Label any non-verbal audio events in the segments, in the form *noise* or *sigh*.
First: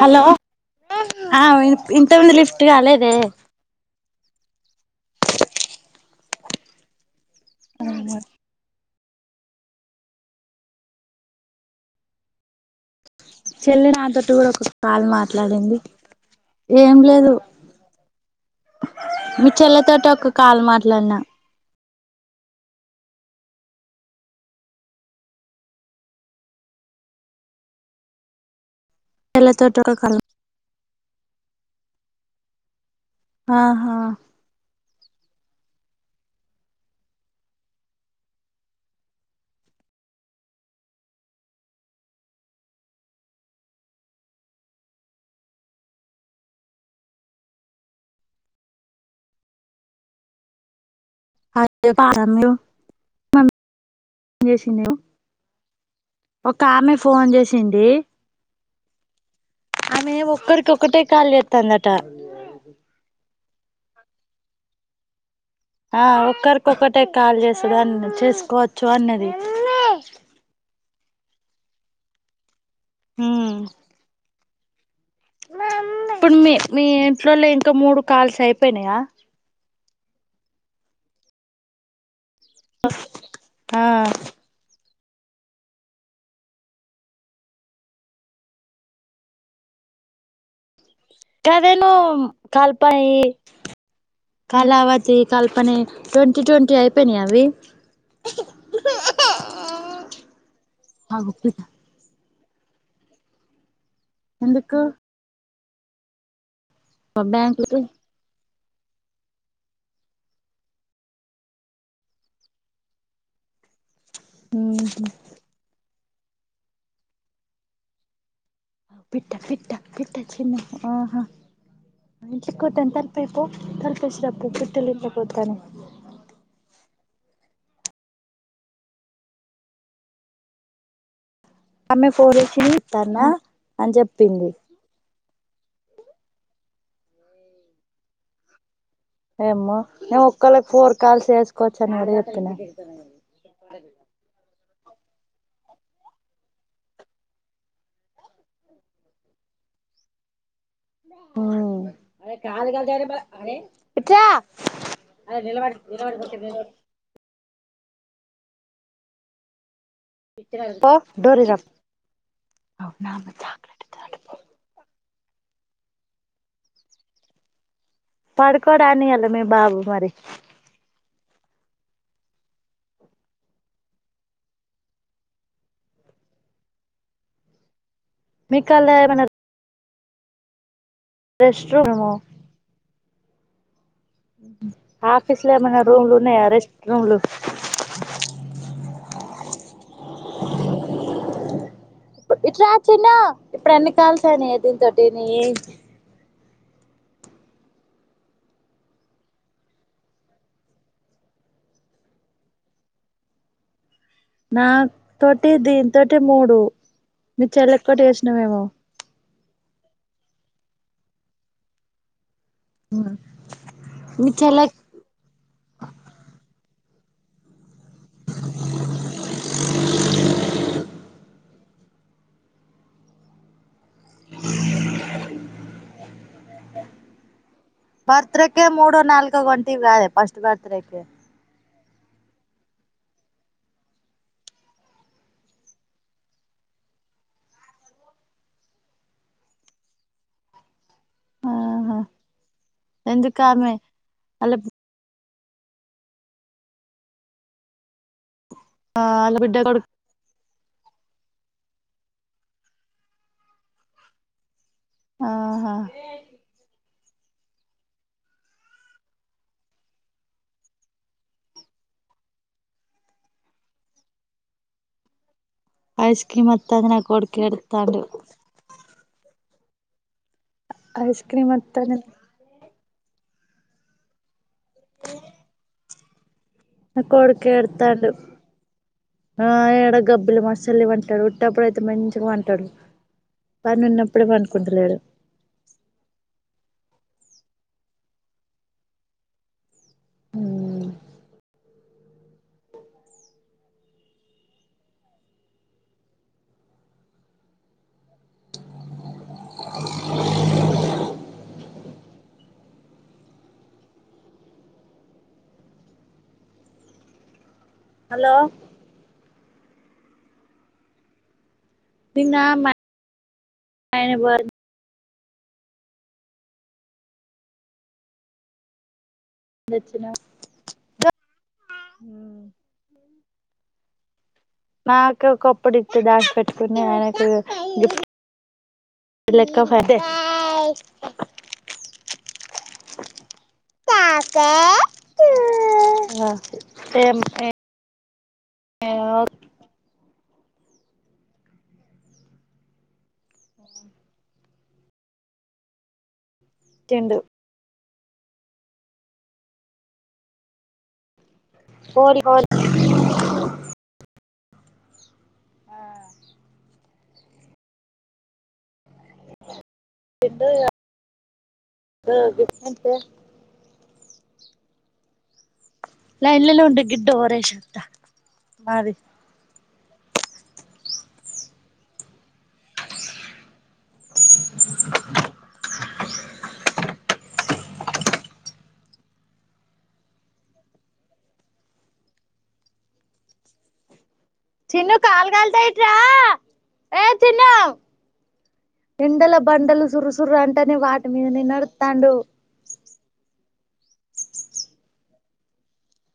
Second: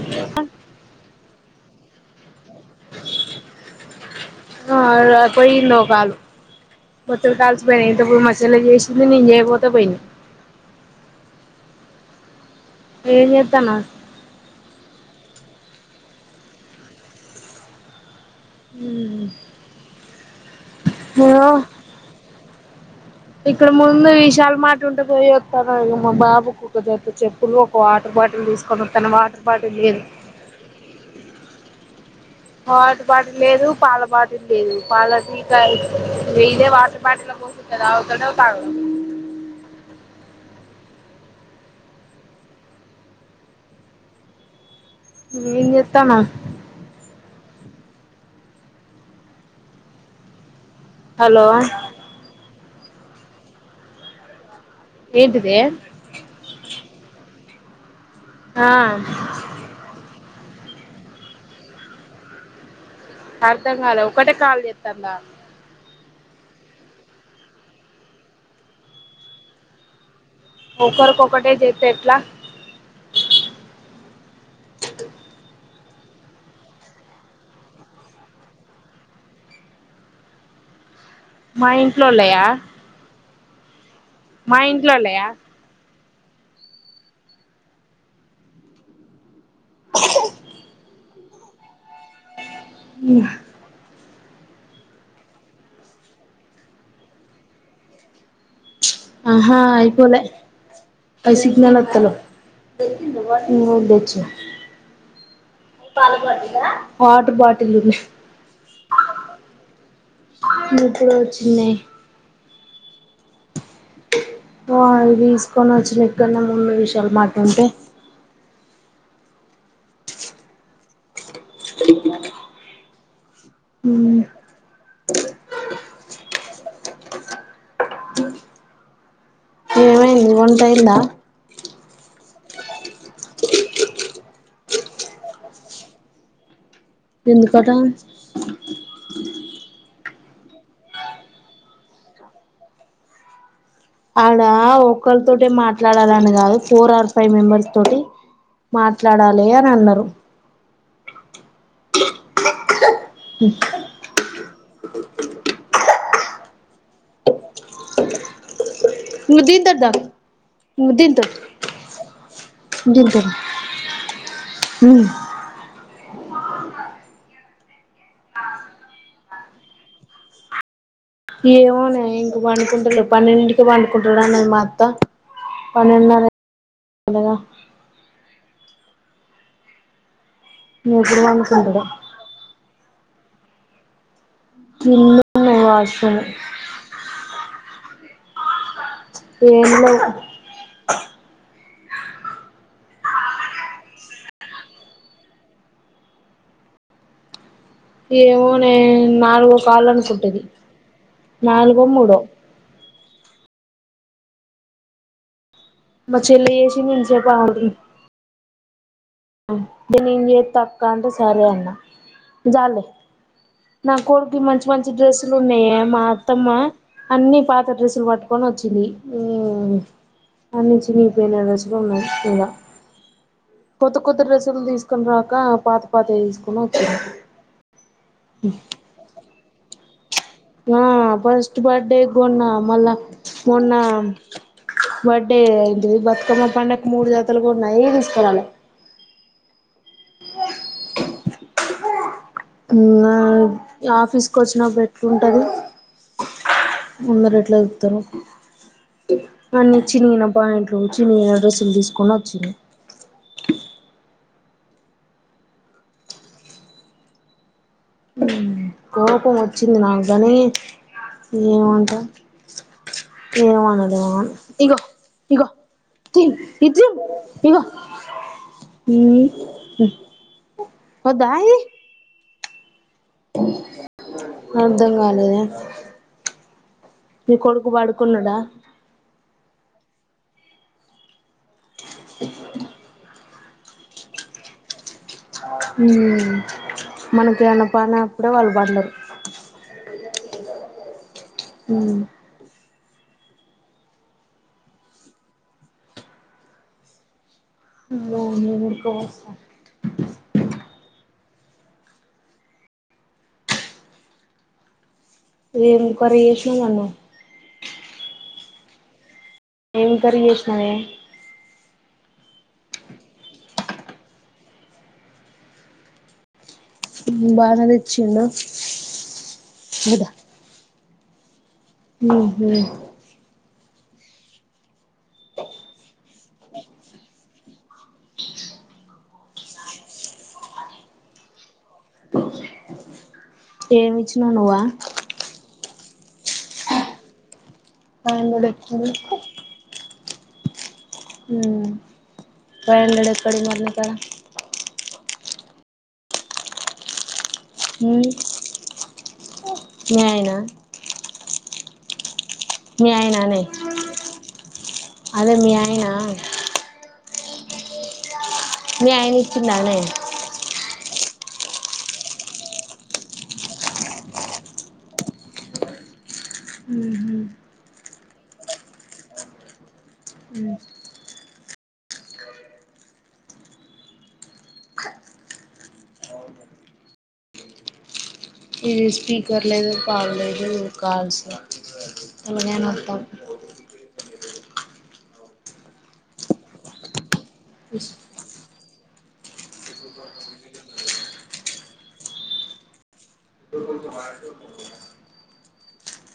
Hello ఇంటి ముందరి lift రాలేదే ఆడ పోయిండొ పాలు ట్వల్ కాల్సిపోయినాయి ఇంతప్పుడు మచ్చలో చేసింది నేను చేయపోతా పోయినియ్ చేత్తన్నావ్ చెల్లి నా తోటి కూడా ఒకొక కాల్ మా మాట్లాడండి ఏం లేదు మీ చెల్లతోటి ఒక కాల్ మాట్లాడినా ఇగో ఇక్కడ ముందు విశాల మార్ట్ ఉంటే పోయి వత్తాన మా బాబుకు కొదిగైతె చెప్పులు ఒక వాటర్ బాటిల్ తీసుకుని వత్తన వాటర్ బాటిల్ చెల్లెతోటి ఒక లేదు కాల్ వాటర్ బాటిలు లేదు ఆహా పాల బాటిలు లేదు పాలపీకా వ ఇదే వాటర్ బాటిల్లో పోసిస్తే తాగుతడో పారపొ అ ఏం చెత్తనావ్ హలో *unintelligible* చేసింది ఏంటిదే ఒక ఆమె ఫోన్ చేసింది ఆ ఆమె ఒక్కరికి ఒకటే కాల్ చెత్తాందటా అర్ధం కాలె ఒకటే కాల్ చెత్తందా ఆ ఒక్కరికొక్కటే కాల్ చేసేదన్ని చేసుకోవచ్చు అన్నది ఒకొరికి ఒకటే చేస్తే ఎట్లా హ్మ్ అ ఇప్పుడు మీ మీ ఇంట్లోలి ఇంకా మూడు కాల్స్ అయిపోయినయా మా ఇంట్లోళ్ళయా ఆ మా ఇంట్లోళ్ళయ గదేనో కల్పాయి కళావతి కల్పనే ట్వంటీ ట్వంటీ అయిపోయినియా అవి ఆహా అయిపోలే ఇల్ సిగ్నల్ వత్తలే ఇందులో వుండేవి ఎందుకు వాటర్ బాటిల్ బ్యాంకుకి ఉంచు నీకు వచ్చిందేయ్ ఓ ఆడ్ని దీసుకొని వచ్చినకన్నా ముందు విషయాలు మాట్ ఉంటే పిట్ట పిట్ట పిట్ట చిన్న ఆహా ఇట్లికి కుతంత పోయ్ పో తలుపు రాసి పో పిట్టలు ఇంట్లోకి వత్తనయ్ ఇగ్ వంట అయింద ఆమె పోర్ ఇచ్చింది దాన్న అని చెప్పింది ఎళ్ళిపోదం ఏమో ఎ ఒకళ్ళకి ఫోర్ కాల్స్ వేసుకోవచ్చని ఎవరు చెప్పినారు ఆడ ఒకరి తోటి మాట్లాడాలని కాదు ఫోర్ ఆర్ ఫైవ్ మెంబర్స్ తోటి మాట్లాడాలి అని అన్నరు మ్మ్ ఇట్ రా బుజ్జి దర్ ద్ద డోర్ ఎయ్ ర నానమ్మ చాక్లేట్ ఇత్తది అంట మ్ పడుకోడానే ఇయళ మీ బాబు మరి ఏమోనే ఇంగ పండుకుంటాలేవ్ పన్నెడింటికి పండుకుంటాడు అన్నది మా అత్త పన్నెన్నర అలగా మీక్ కాల్లే నన్నరు. ఎప్పుడు రెస్ట్ కొనుకుంటడు రూము కింద ఆఫిస్ లో ఉన్నాయి ఏమన రూమ్లు వాష్రూమ్ ఉన్నాయ రెస్ట్ రూమ్లు ఏమ్ లేవ్ ఇట్ రా చిన్నా ఇప్పుడు ఎన్ని కాల్స్ అయినీయే దీన్తోటి నియ్యి ఏమోనే నాలుగో కాలు అనుకుంటఇది నాలుగో మూడో నా తోటి దీన్ మా తోటే చెల్లి మూడు చేసింది ఇంతసేపు మీ చెల్లక్కొటి చేసినవేమో నేన్ జేత్త అక్క అంటే సరే అన్నా జాల్లే నా మీ కొడ్కి చెల్లె మంచి మంచి డ్రెస్సులు ఉన్నయో మా అత్తమ్మ అ అన్నీ పాత డ్రెస్సులు పట్టుకొని వచ్చింది అన్ని చినిగి పోయిన డ్రెస్సుల్లే ఉన్నాయి ఇంగ కొత్త కొత్త డ్రెస్సులు తీసుకుని రాక పాత పా తాయ్ తీసుకొని వచ్చింది బర్త్ డేకే మూడు నాల్గో గొట్టివి గాదే ఫ ఆ ఫస్ట్ బడ్డె గొన్నా మళ్ళా మొన్న బడ్డె ఎంటి ఇది బతుకమ్మ పండక్కి మూడు జతలు గొన్న అయ్యి దీసుకురాలే ఆహా ఆ ఎందుకామె ఆఫీస్ కు ఆళ్ళ వచ్చినా పెట్టు ఉంటది అందరు ఎట్ల చుతరు ఆళ్ళ బిడ్డ అన్ని కొడుకు చినిగిన ప్యాం ట్లు చినిగిన డ్రస్సులు తీసుకోని వచ్చింది అ హా కోపం వచ్చింది నాకు గానీ ఏమంటా ఏం అనలేము ఇగో ఐస్ తిను క్రీమ్ ఇది వత్తాంది నా కొడుకు తిను ఇగో ఏడుత్తాండు ఊ మ్ ఐస్ క్రీమ్ అత్తనే అర్థం కాలేదే నా మీ కొడుకు ఎడుతాండు పడుకున్నడా గబ్బులు మసలి వంటాడు ఉటప్పుడయితే మంచిగా పంటాడు పని ఉన్నప్పుడే పనుకుంటలేడు మ్ మనకి ఎవన పనప్పుడే వాళ్ళు పండరు ఉమ్ అమ్మో ఏం ఉడక పోస్తాంది ఏం కర్రి చేసినవ్ నన్ను హలో ఎం కర్రి చేసినవే నిన్న మా ఆయనకు బాలే మ్ బానే తెచ్చిండు దేచ్చిన ఉమ్ హు నాకు ఒకప్పుడు దాసి పెట్టుకుని ఆయనకు గిఫ్ లెక్క ఏం ఇచ్చినవ్ నువ్వు ఆ ఏం ఎ ఆ *unintelligible* మ్ సరేలేడి ఎక్కడికి మాట్లాడతాడ టెండు ఉమ్ మీ ఆయన కోరి కో మీ ఆయననే అదే మీ ఆయన మీ ఆయన ఇచ్చిండానే ఆ గిఫ్ట్ అంటే లైన్ నే ఉండు గి డోర్ యేసోస్తా ఇది స్పీకర్ లేదు పాడులేదు ఈ కాల్స్ ల ఏమనయినయ వత్తం చిన్ను కాళ్లు కాల్తయ్ ఇట్రా ఏ చిన్ను ఎండల బండలు సురు సురు అంటేనే వాటి మీదనే నడుతాండు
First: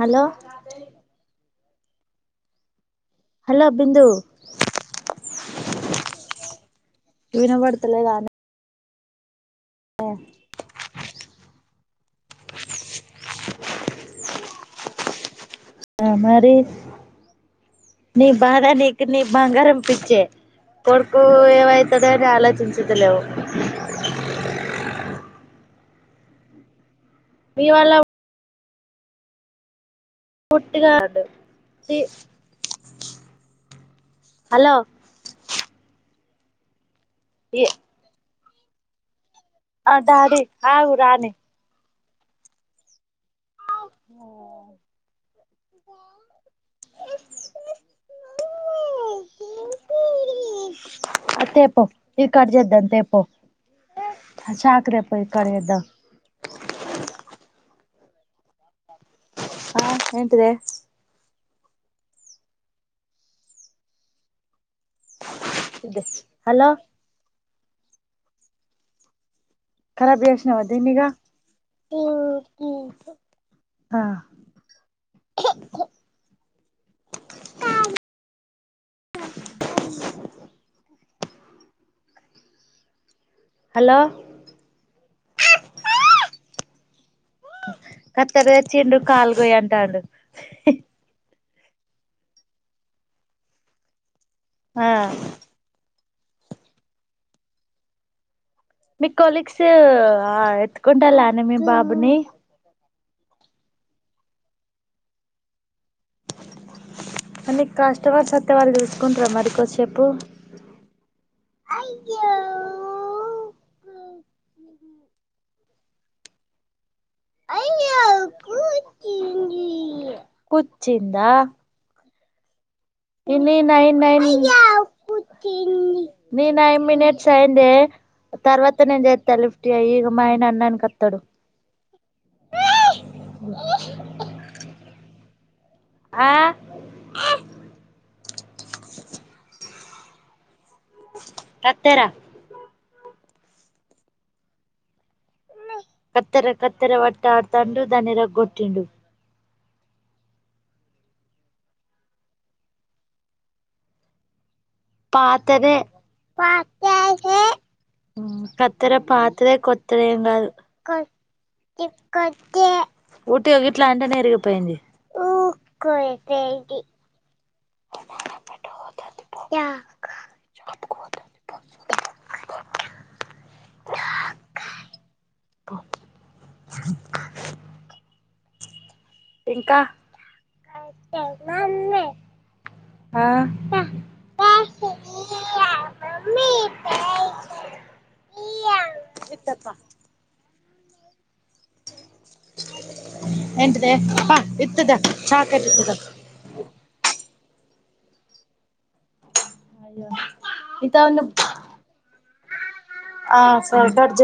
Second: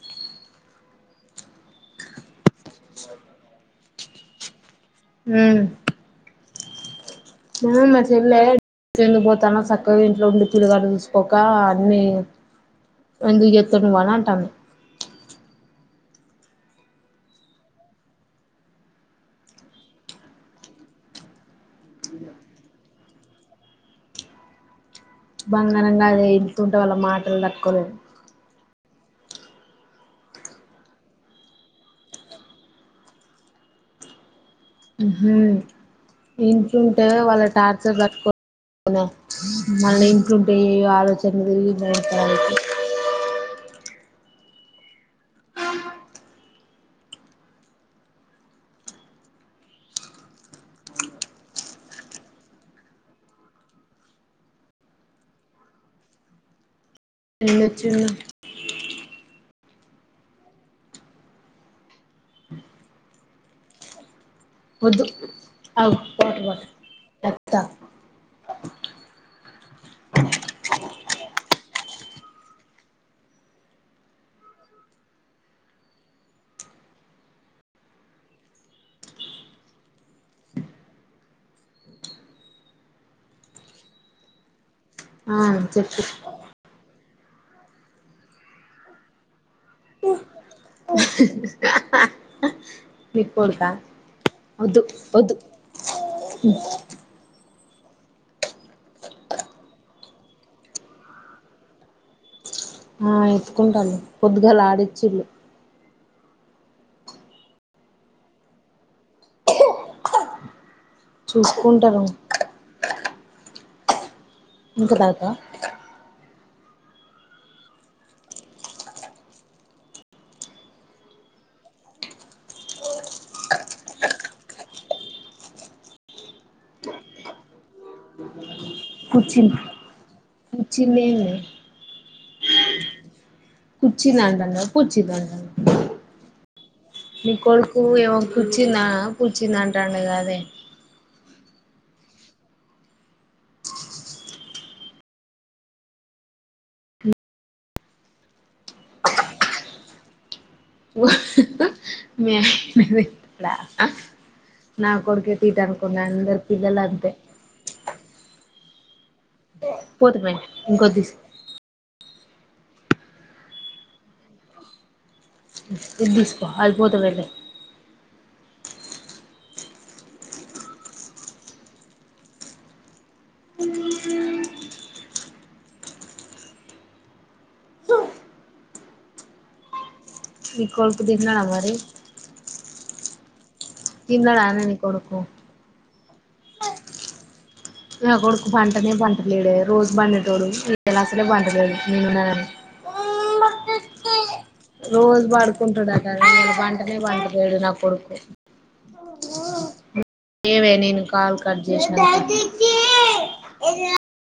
హలో హలో బిందు ఉమ్ మరి వినబడతలేదా చెల్లే చెందు పోతాను సక్కగా ఇంట్లో ఉండి పిల్లగాడిని సుసుకోక అని చెత్తన్నావ్ ఆడ అంటాంది ఆ మరి నీ బాధ నీకు నీ బంగారం పిచ్చి కొడుకు ఏమైతది అని ఆలోచించతలేవు బంగారంగా కాదే ఇంట్ల ఉంటే వాళ్ళ మాటలు మీ తట్టుకోలేవు, వల్ల గాడు ఉహు ఇంట్ల ఉంటే వాళ్ళ టార్చర్ తట్టుకోలేము, ఆ మళ్ళీ ఇంట్ల డాడీ ఉంటే అయ్యేయో ఆగు రాని ఆలోచనలు తిరిగియిడాకి *unintelligible* *unintelligible* అది తెపో ఇది కట్ చేద్దాం తెపో అ చాక్ తెపో ఇది కట్ చేద్దాం ఎన్నొచ్చున్నా ఆ ఏంటిదె వద్దు ఆ గో ఇదే హలో వాటర్ ఖరాబ్ చేసినవా దీని ఇగా *unintelligible* *unintelligible* *unintelligible* హలో అ చెప్పు కత్తెర తెచ్చిండు కాలుచేయంటాడు నీకొడుకా వద్దు ఆ వద్దు హు మీ కొలీగ్స్ ఎత్తుకుంటారా మీ బాబుని ఆ ఎత్తుకుంటాళ్లు పొద్దుగాల ఆడిచ్చిళ్ళు అనీ కస్టమర్ వత్తే వాళ్ళు తీసుకుంటార మరి కొసేపు చూసుకుంటారు అయ్యో ఇంకా దాకా అయ్యో కుచ్చిందా ఇన్ని నైన్ నైన్ నిది నైన్ మినిట్స్ అయింది, తర్వాత ఫాస్ట్ నేను చేస్తా కుర్చీ లిఫ్టీి చేయి ఈగ మాయన అన్ననికి వతాడు, కుర్చీలేమి కుచ్చి దంటను కుచ్చి దంటను ఆ నీ కొడుకు ఏమో కూచ్చినా కూచ్చినా అంటే అంటాడు కాదే కత్తేర కత్తెర కత్తెర పట్టి ఆడుతాండు దాని ఇరగా కొటిండు, *unintelligible* తీట పాతదే అనుకున్నా అందరు పిల్లలు అంతే పాతదే కత్తేరా ప కొత్త కొత్తది ఏం పోతమే ఇంకోటి తీసుకో కాదు ఊటి ఇట్లా అంటేనే ఇరిగిపోయింది. ఇది తీస్కో ఊకోయిపోయింది అయిపోతాది అది *unintelligible* *unintelligible* *unintelligible* ఇంకా ని కొడుకు తినడ మరి మమ్మీ ఆ తినడనే ని కొడుకు మమ్మీ పయ నా కొడుకు పంటనే పంటలేడ రోజు పండెటోడు ఇవలా అసలే పంట *unintelligible* *unintelligible* రోజు చాక్లెట్ ఇత్తదా పడుకుంటుడా కదా ఇయాలా పంటనే పంటలేడు నా కొడుకు, ఏవే ఇంత నేను కాల్ కట్ చేసినా ఆ *unintelligible*